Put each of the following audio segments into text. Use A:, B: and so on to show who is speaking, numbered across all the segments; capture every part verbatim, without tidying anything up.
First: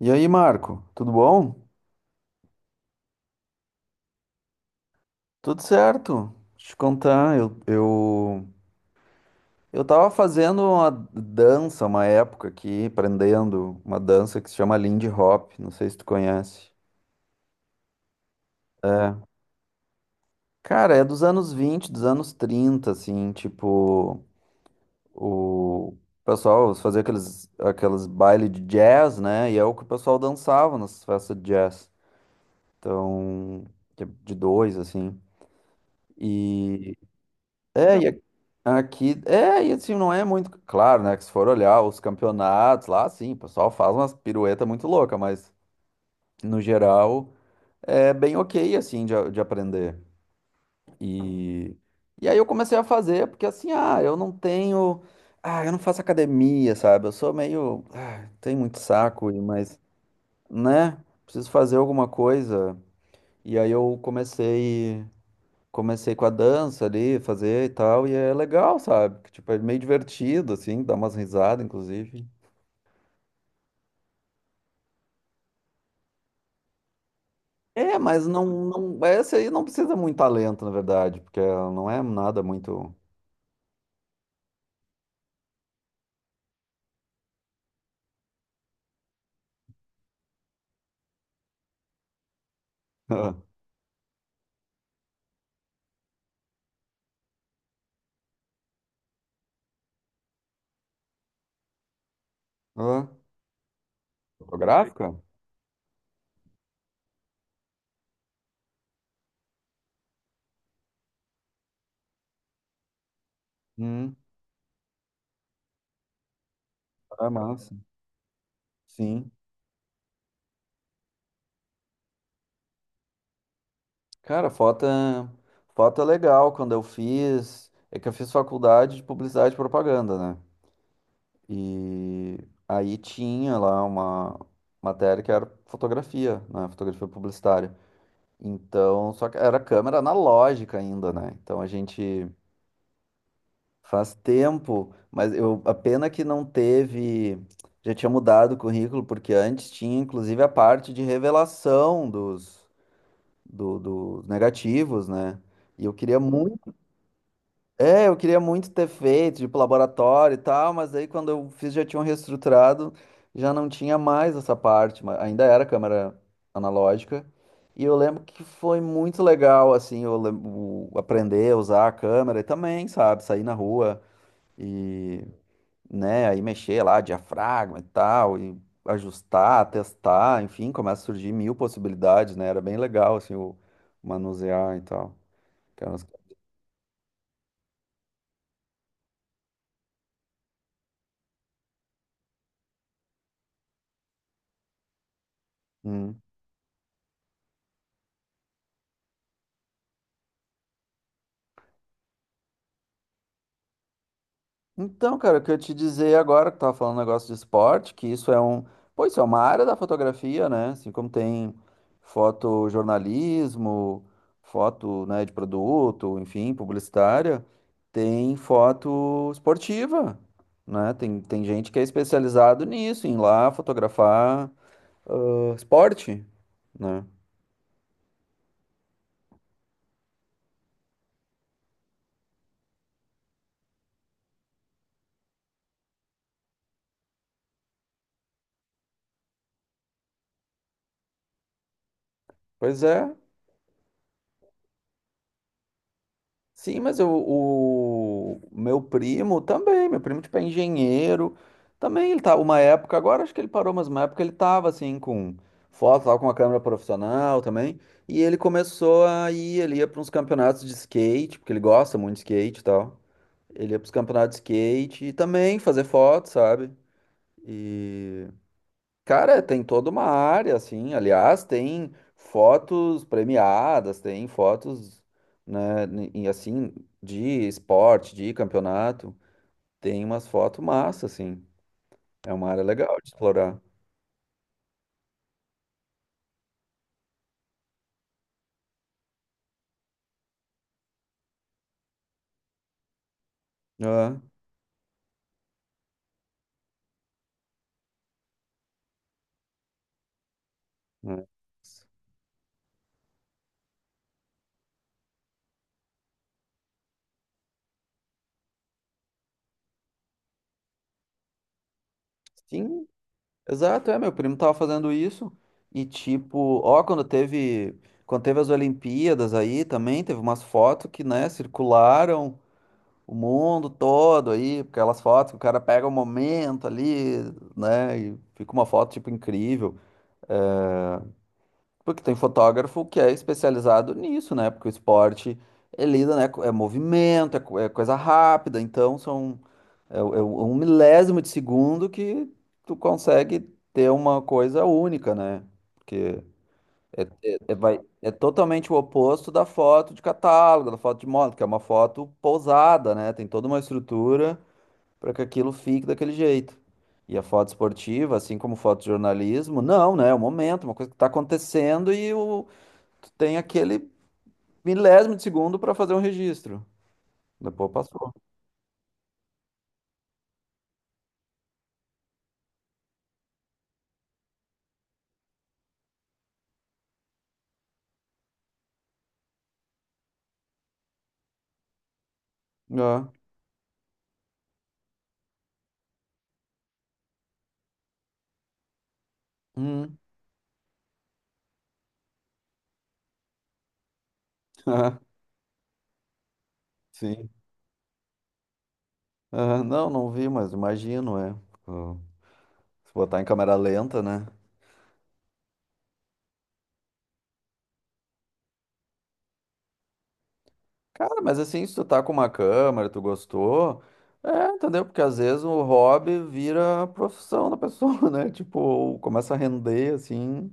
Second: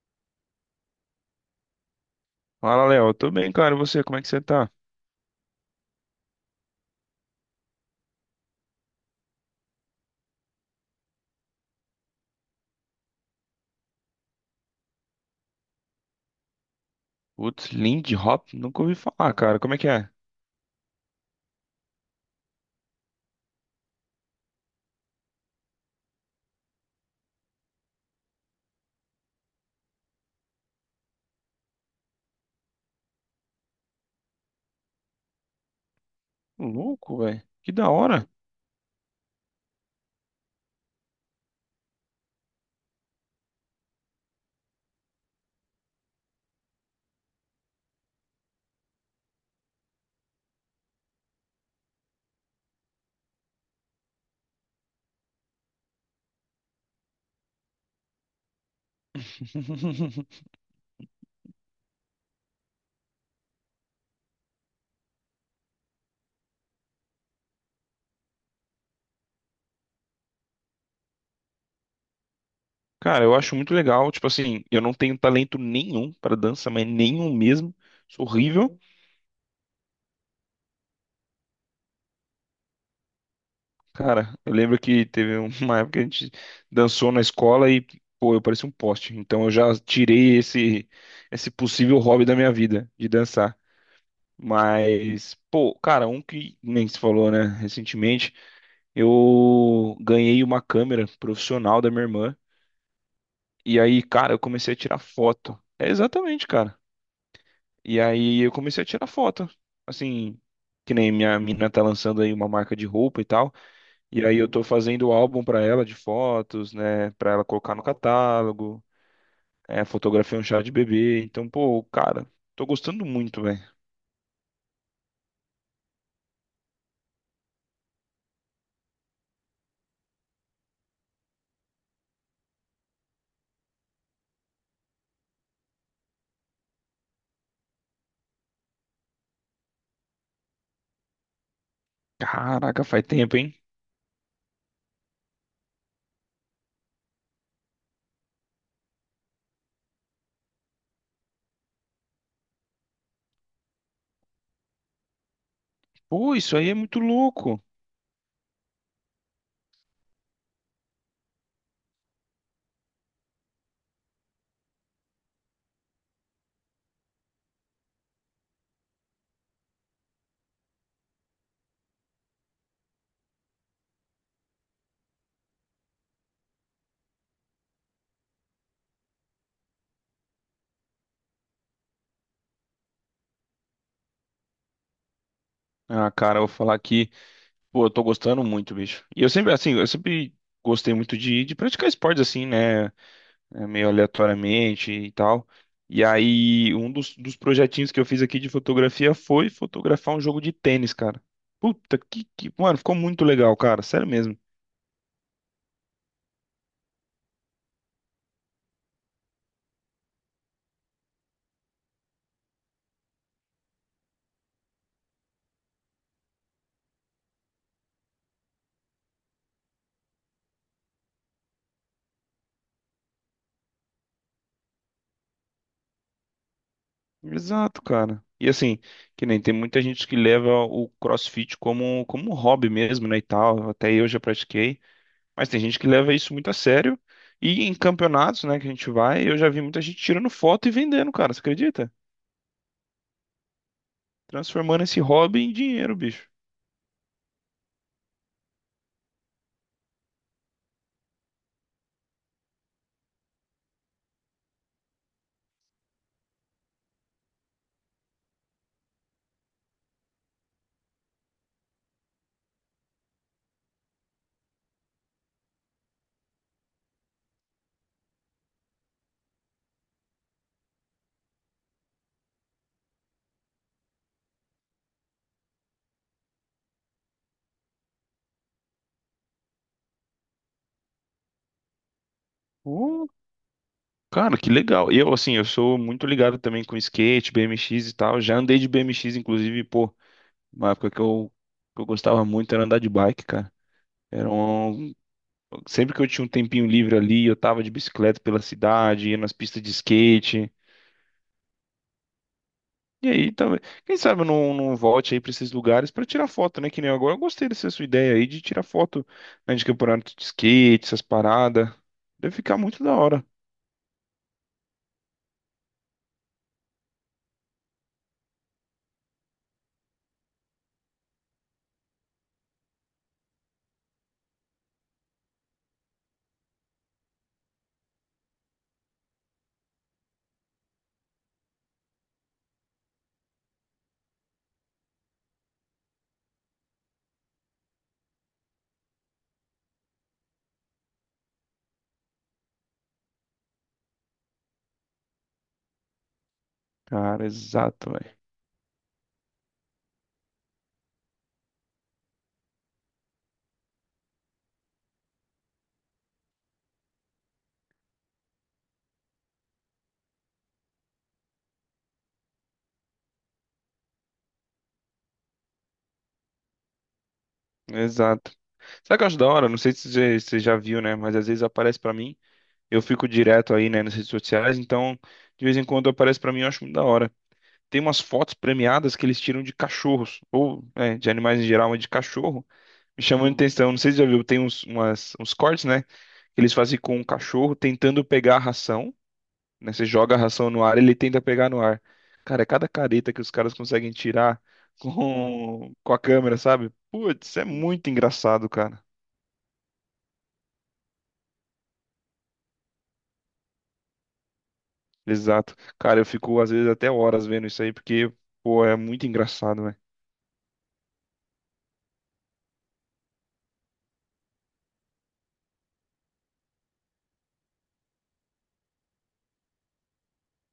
A: E aí, Marco, tudo bom?
B: Fala, Léo. Tô bem, cara. E você, como é que você tá?
A: Tudo certo. Deixa eu te contar, eu, eu, eu tava fazendo uma dança uma época aqui, aprendendo uma dança que se chama Lindy Hop, não sei se tu conhece.
B: Putz, Lindy Hop? Nunca ouvi falar, cara. Como é que é?
A: Cara, é dos anos vinte, dos anos trinta, assim, tipo, o pessoal fazia aqueles, aqueles bailes de jazz, né? E é o que o pessoal dançava nas festas de jazz. Então, de de dois, assim. e
B: Louco, velho. Que da
A: É, e
B: hora.
A: a- aqui, é, e assim, não é muito claro, né? Que se for olhar os campeonatos lá, sim, o pessoal faz umas piruetas muito loucas, mas no geral é bem ok, assim, de, a- de aprender. E, e aí eu comecei a fazer, porque assim, ah, eu não tenho, ah, eu não faço academia, sabe? Eu sou meio, ah, tenho muito saco, e- mas, né? Preciso fazer alguma coisa. E aí eu comecei. comecei com a dança ali, fazer e tal, e é legal, sabe? Que, tipo, é meio divertido, assim, dá umas risadas, inclusive.
B: Cara, eu acho muito legal. Tipo assim, eu não tenho talento nenhum pra dança, mas nenhum mesmo.
A: É, mas
B: Sou
A: não,
B: horrível.
A: não, essa aí não precisa muito talento, na verdade, porque ela não é nada muito…
B: Cara, eu lembro que teve uma época que a gente dançou na escola e, pô, eu parecia um poste. Então eu já tirei esse, esse possível hobby da minha vida, de
A: Ah,
B: dançar. Mas, pô, cara, um que nem se falou, né, recentemente. Eu ganhei uma câmera profissional da minha irmã.
A: ah,
B: E aí, cara, eu comecei a tirar
A: fotográfica.
B: foto. É exatamente, cara. E aí eu comecei a tirar foto. Assim, que nem minha mina tá lançando aí uma marca de roupa e tal.
A: Hum,
B: E aí eu tô fazendo o álbum pra ela de fotos, né?
A: é
B: Pra ela
A: massa.
B: colocar no catálogo.
A: Sim.
B: É, fotografia é um chá de bebê. Então, pô, cara, tô gostando muito, velho.
A: Cara, foto, é- foto é legal. Quando eu fiz, é que eu fiz faculdade de publicidade e propaganda, né? E aí tinha lá uma matéria que era fotografia, né? Fotografia publicitária. Então, só que era câmera analógica ainda, né? Então a gente…
B: Caraca, faz tempo, hein?
A: faz tempo, mas eu, a pena que não teve, já tinha mudado o currículo, porque antes tinha inclusive a parte de revelação dos, do- dos negativos, né? E eu queria
B: Pô, isso aí
A: muito,
B: é muito louco.
A: é, eu queria muito ter feito, tipo, laboratório e tal, mas aí quando eu fiz já tinham reestruturado, já não tinha mais essa parte, mas ainda era câmera analógica. E eu lembro que foi muito legal, assim, eu lem- o- aprender a usar a câmera e também, sabe, sair na rua e, né, aí mexer lá, diafragma e tal, e ajustar, testar, enfim, começa a surgir mil possibilidades, né, era bem legal, assim, o manusear e tal. Que eram as-
B: Ah, cara, eu vou falar que. Pô, eu tô gostando muito, bicho. E eu sempre, assim, eu sempre gostei muito de, de praticar esportes, assim, né? É, meio aleatoriamente e tal. E
A: Hum.
B: aí, um dos, dos projetinhos que eu fiz aqui de fotografia foi fotografar um jogo de tênis, cara. Puta, que, que... Mano, ficou muito legal, cara. Sério mesmo.
A: Então, cara, o que eu te dizer agora, que tu tava falando um negócio de esporte, que isso é um, pô, isso é uma área da fotografia, né? Assim como tem fotojornalismo, foto, né, de produto, enfim, publicitária, tem foto esportiva, né? Tem, tem gente que é especializado nisso, em ir lá fotografar, ah, esporte, né?
B: Exato, cara. E assim, que nem tem muita gente que leva o CrossFit como, como um hobby mesmo, né, e tal. Até eu já pratiquei. Mas tem gente que leva isso muito a sério. E em campeonatos, né, que a gente vai, eu já vi muita gente tirando foto e vendendo, cara. Você acredita?
A: Pois é.
B: Transformando esse hobby em dinheiro, bicho.
A: Sim, mas eu- o meu primo também, meu primo tipo é engenheiro, também ele tá uma época, agora acho que ele parou, mas uma época ele tava assim com foto, tava com uma câmera profissional também, e ele começou a ir, ele ia para uns campeonatos de skate, porque ele gosta muito de skate e tal. Ele ia para os campeonatos de skate e também fazer foto, sabe? E, cara, tem toda uma área, assim. Aliás, tem fotos premiadas, tem fotos, né, n- e assim, de esporte, de campeonato. Tem umas fotos massa, assim. É uma área legal
B: Uh,
A: de explorar.
B: cara, que legal. Eu, assim, eu sou muito ligado também com skate, B M X e tal. Já andei de B M X, inclusive, pô, uma época que eu, que eu gostava muito era andar de bike, cara.
A: Ah,
B: Era um... Sempre que eu tinha um tempinho livre ali, eu tava de bicicleta pela cidade, ia nas pistas de skate.
A: né.
B: E aí, talvez. Quem sabe eu não, não volte aí pra esses lugares pra tirar foto, né? Que nem agora. Eu gostei dessa sua ideia aí de tirar foto, né, de campeonato de skate, essas paradas. Deve ficar muito
A: Sim,
B: da hora.
A: exato. É, meu primo tava fazendo isso. E tipo, ó, quando teve, quando teve as Olimpíadas aí também, teve umas fotos que, né, circularam o mundo todo aí, porque aquelas fotos que o cara pega o momento ali, né? E fica uma foto, tipo, incrível. Porque tem fotógrafo que é especializado nisso, né? Porque o esporte, ele lida, né? co- É movimento, é, co- é coisa rápida, então são… É, o- é o- um milésimo de segundo que tu consegue ter uma coisa única, né? Porque é,
B: Cara,
A: é, é vai,
B: exato,
A: é
B: velho.
A: totalmente o oposto da foto de catálogo, da foto de moda, que é uma foto pousada, né? Tem toda uma estrutura para que aquilo fique daquele jeito. E a foto esportiva, assim como foto de jornalismo, não, né? É o momento, uma coisa que está acontecendo e o, tu tem aquele milésimo de segundo para fazer um registro. Depois passou.
B: Exato. Sabe o que eu acho da hora? Não sei se você você já viu, né? Mas às vezes aparece pra mim. Eu fico direto aí, né, nas redes sociais. Então, de vez em quando aparece pra mim, eu acho muito da hora. Tem umas fotos premiadas que eles tiram de cachorros, ou é, de animais em geral, mas de cachorro. Me
A: Ah.
B: chamou a atenção. Não sei se já viu, tem uns, umas- uns cortes, né? Que eles fazem com um cachorro tentando pegar a ração, né? Você
A: Hum.
B: joga a ração no ar, ele tenta pegar no ar. Cara, é cada careta que os caras conseguem tirar
A: Ah,
B: com, com a câmera, sabe?
A: sim.
B: Putz, é muito engraçado, cara.
A: Ah, não, não vi, mas imagino, é. Ah, Se botar em câmera lenta, né?
B: Exato. Cara, eu fico às vezes até horas vendo isso aí, porque, pô, é muito engraçado, né?
A: Cara, mas assim, se tu tá com uma câmera, tu gostou, é, entendeu? Porque às vezes o hobby vira a profissão da pessoa, né? Tipo, começa a render, assim.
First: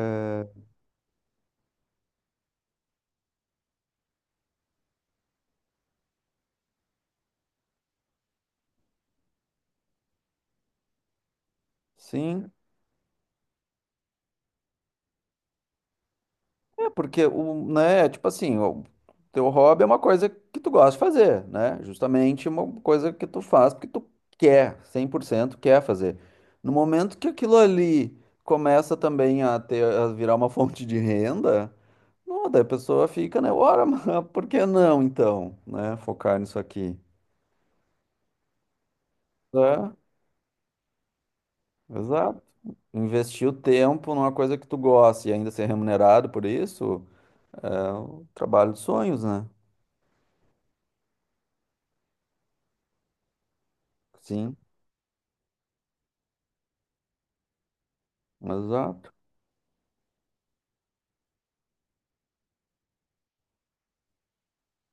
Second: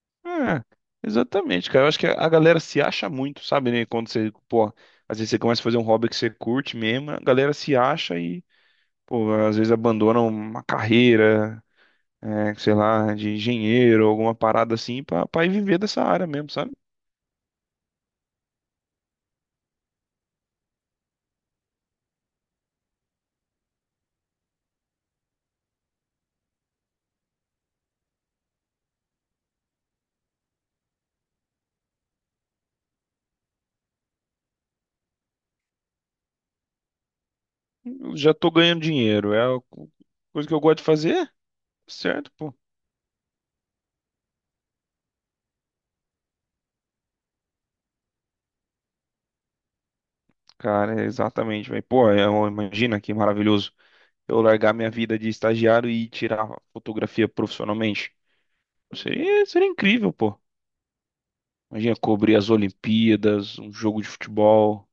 A: É.
B: É, exatamente, cara. Eu acho que a galera se acha muito, sabe, né? Quando você, pô, às vezes você começa a fazer um hobby que você curte mesmo, a galera se acha. Pô, às vezes abandonam uma carreira,
A: Sim,
B: é, sei lá, de engenheiro, alguma parada assim, pra, pra ir viver dessa área mesmo, sabe?
A: é porque o, né, tipo assim, o teu hobby é uma coisa que tu gosta de fazer, né? Justamente uma coisa que tu faz porque tu quer, cem por cento quer fazer. No momento que aquilo ali começa também a ter, a virar uma fonte de renda, não, daí a pessoa fica, né? Ora, mas por que não então, né? Focar nisso aqui.
B: Eu já tô ganhando dinheiro, é a
A: É,
B: co- coisa que eu gosto de fazer, certo,
A: exato.
B: pô.
A: Investir o tempo numa coisa que tu gosta e ainda ser remunerado por isso, é o trabalho dos sonhos, né?
B: Cara, é exatamente, velho. Pô, é uma- imagina que maravilhoso eu
A: Sim.
B: largar minha vida de estagiário e tirar fotografia profissionalmente.
A: Exato.
B: Seria, seria incrível, pô. Imagina cobrir as Olimpíadas, um jogo de futebol.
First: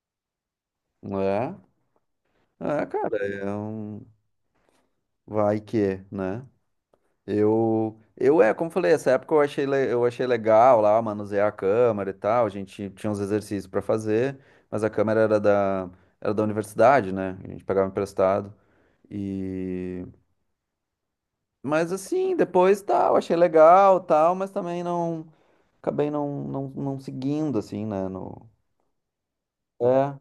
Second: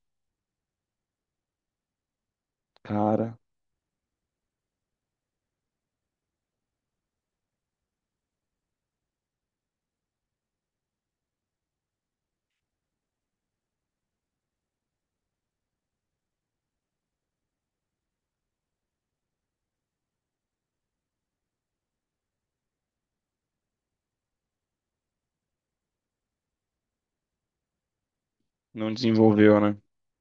A: É, é, cara,
B: Cara,
A: é um vai que, né? Eu, eu é, como falei, essa época eu achei, le- eu achei legal lá, manusear a câmera e tal, a gente tinha uns exercícios pra fazer, mas a câmera era da, era da universidade, né? A gente pegava emprestado e… Mas assim, depois tal, achei legal tal, mas também não, acabei não, não, não seguindo, assim, né? No…
B: não desenvolveu, né?
A: É.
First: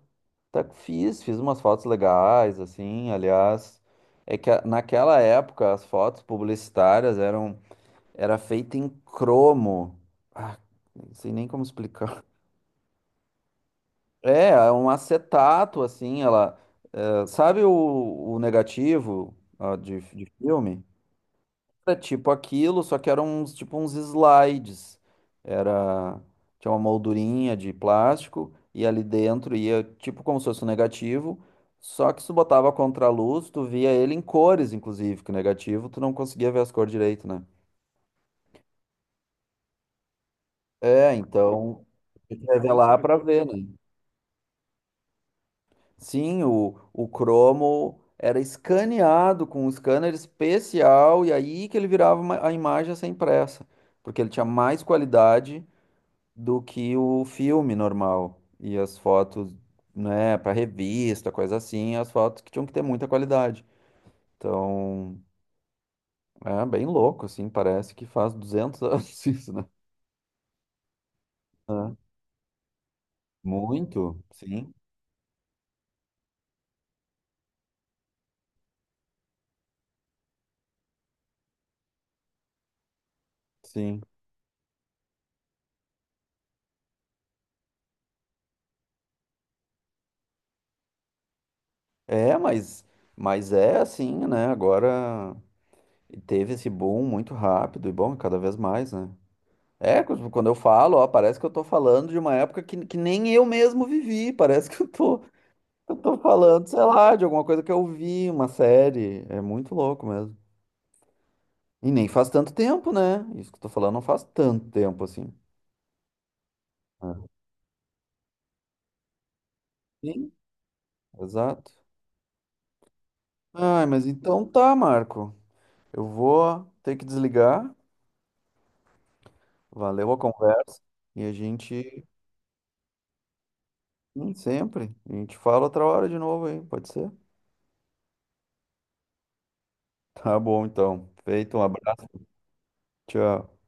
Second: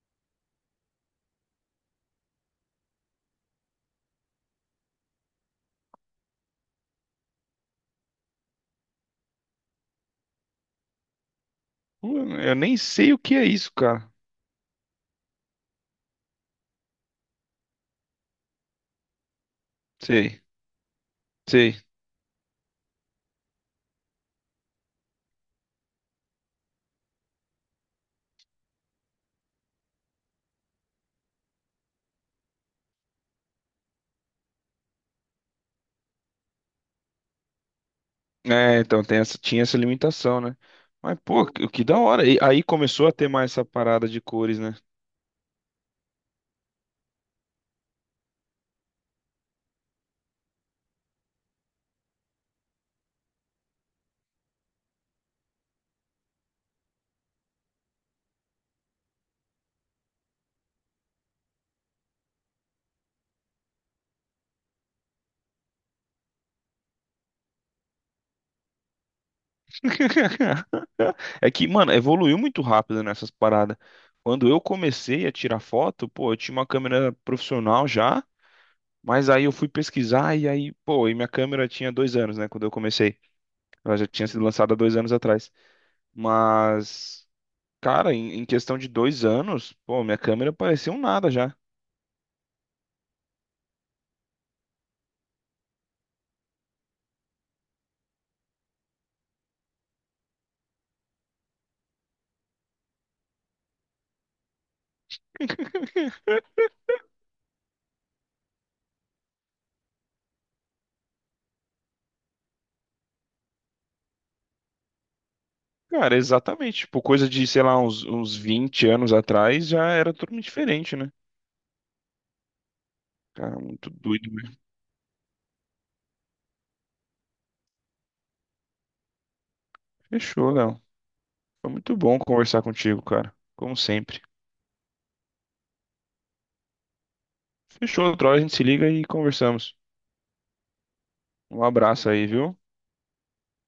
A: Tá, fiz, fiz umas fotos legais, assim, aliás. É que a- naquela época as fotos publicitárias eram era feita em cromo. Ah, não sei nem como
B: Pô,
A: explicar.
B: eu nem sei o que é isso, cara.
A: É, é um acetato, assim, ela. Eh, sabe o, o negativo, ó, de, de
B: Sei.
A: filme?
B: Sei.
A: Era tipo aquilo, só que eram uns, tipo uns slides. Era, tinha uma moldurinha de plástico e ali dentro ia tipo como se fosse um negativo, só que se tu botava a contraluz, tu via ele em cores, inclusive, que o negativo tu não conseguia ver as cores direito, né?
B: É, então tem essa, tinha essa limitação, né?
A: É,
B: Mas, pô, que,
A: então
B: que da hora. E aí
A: revelar
B: começou a
A: para
B: ter
A: ver,
B: mais essa
A: né?
B: parada de cores, né?
A: Sim, o, o cromo era escaneado com um scanner especial e aí que ele virava uma- a imagem a ser impressa, porque ele tinha mais qualidade do que o filme normal. E as fotos, né, para revista, coisa assim, as fotos que tinham que ter muita qualidade. Então, é bem louco, assim, parece que faz duzentos anos isso, né?
B: É que, mano,
A: É.
B: evoluiu muito rápido nessas paradas.
A: Muito,
B: Quando eu
A: sim,
B: comecei a tirar foto, pô, eu tinha uma câmera profissional já, mas aí eu fui pesquisar e aí, pô, e minha câmera tinha dois anos, né? Quando eu comecei. Ela
A: sim.
B: já tinha sido lançada há dois anos atrás. Mas, cara, em, em questão de dois anos, pô, minha câmera parecia um nada já.
A: É, mas, mas é assim, né? Agora teve esse boom muito rápido e bom, cada vez mais, né? É, quando quando eu falo, ó, parece que eu tô falando de uma época que, que nem eu mesmo vivi, parece que eu tô, Eu tô falando, sei lá, de alguma coisa que eu vi, uma série. É muito louco mesmo. E nem faz tanto tempo, né? Isso que eu tô falando não faz tanto tempo assim.
B: Cara, exatamente. Tipo,
A: É.
B: coisa de, sei lá, uns, uns vinte anos atrás já era
A: Sim,
B: totalmente diferente, né?
A: exato.
B: Cara,
A: Ai,
B: muito
A: mas
B: doido
A: então
B: mesmo.
A: tá, Marco. Eu vou ter que desligar. Valeu a
B: Fechou,
A: conversa.
B: Léo.
A: E a
B: Foi muito
A: gente,
B: bom conversar contigo, cara. Como sempre.
A: hum, sempre, a gente fala outra hora de novo aí, pode ser?
B: Fechou, outra hora a gente se liga e conversamos.
A: Tá bom, então. Feito, um
B: Um
A: abraço.
B: abraço aí, viu?
A: Tchau.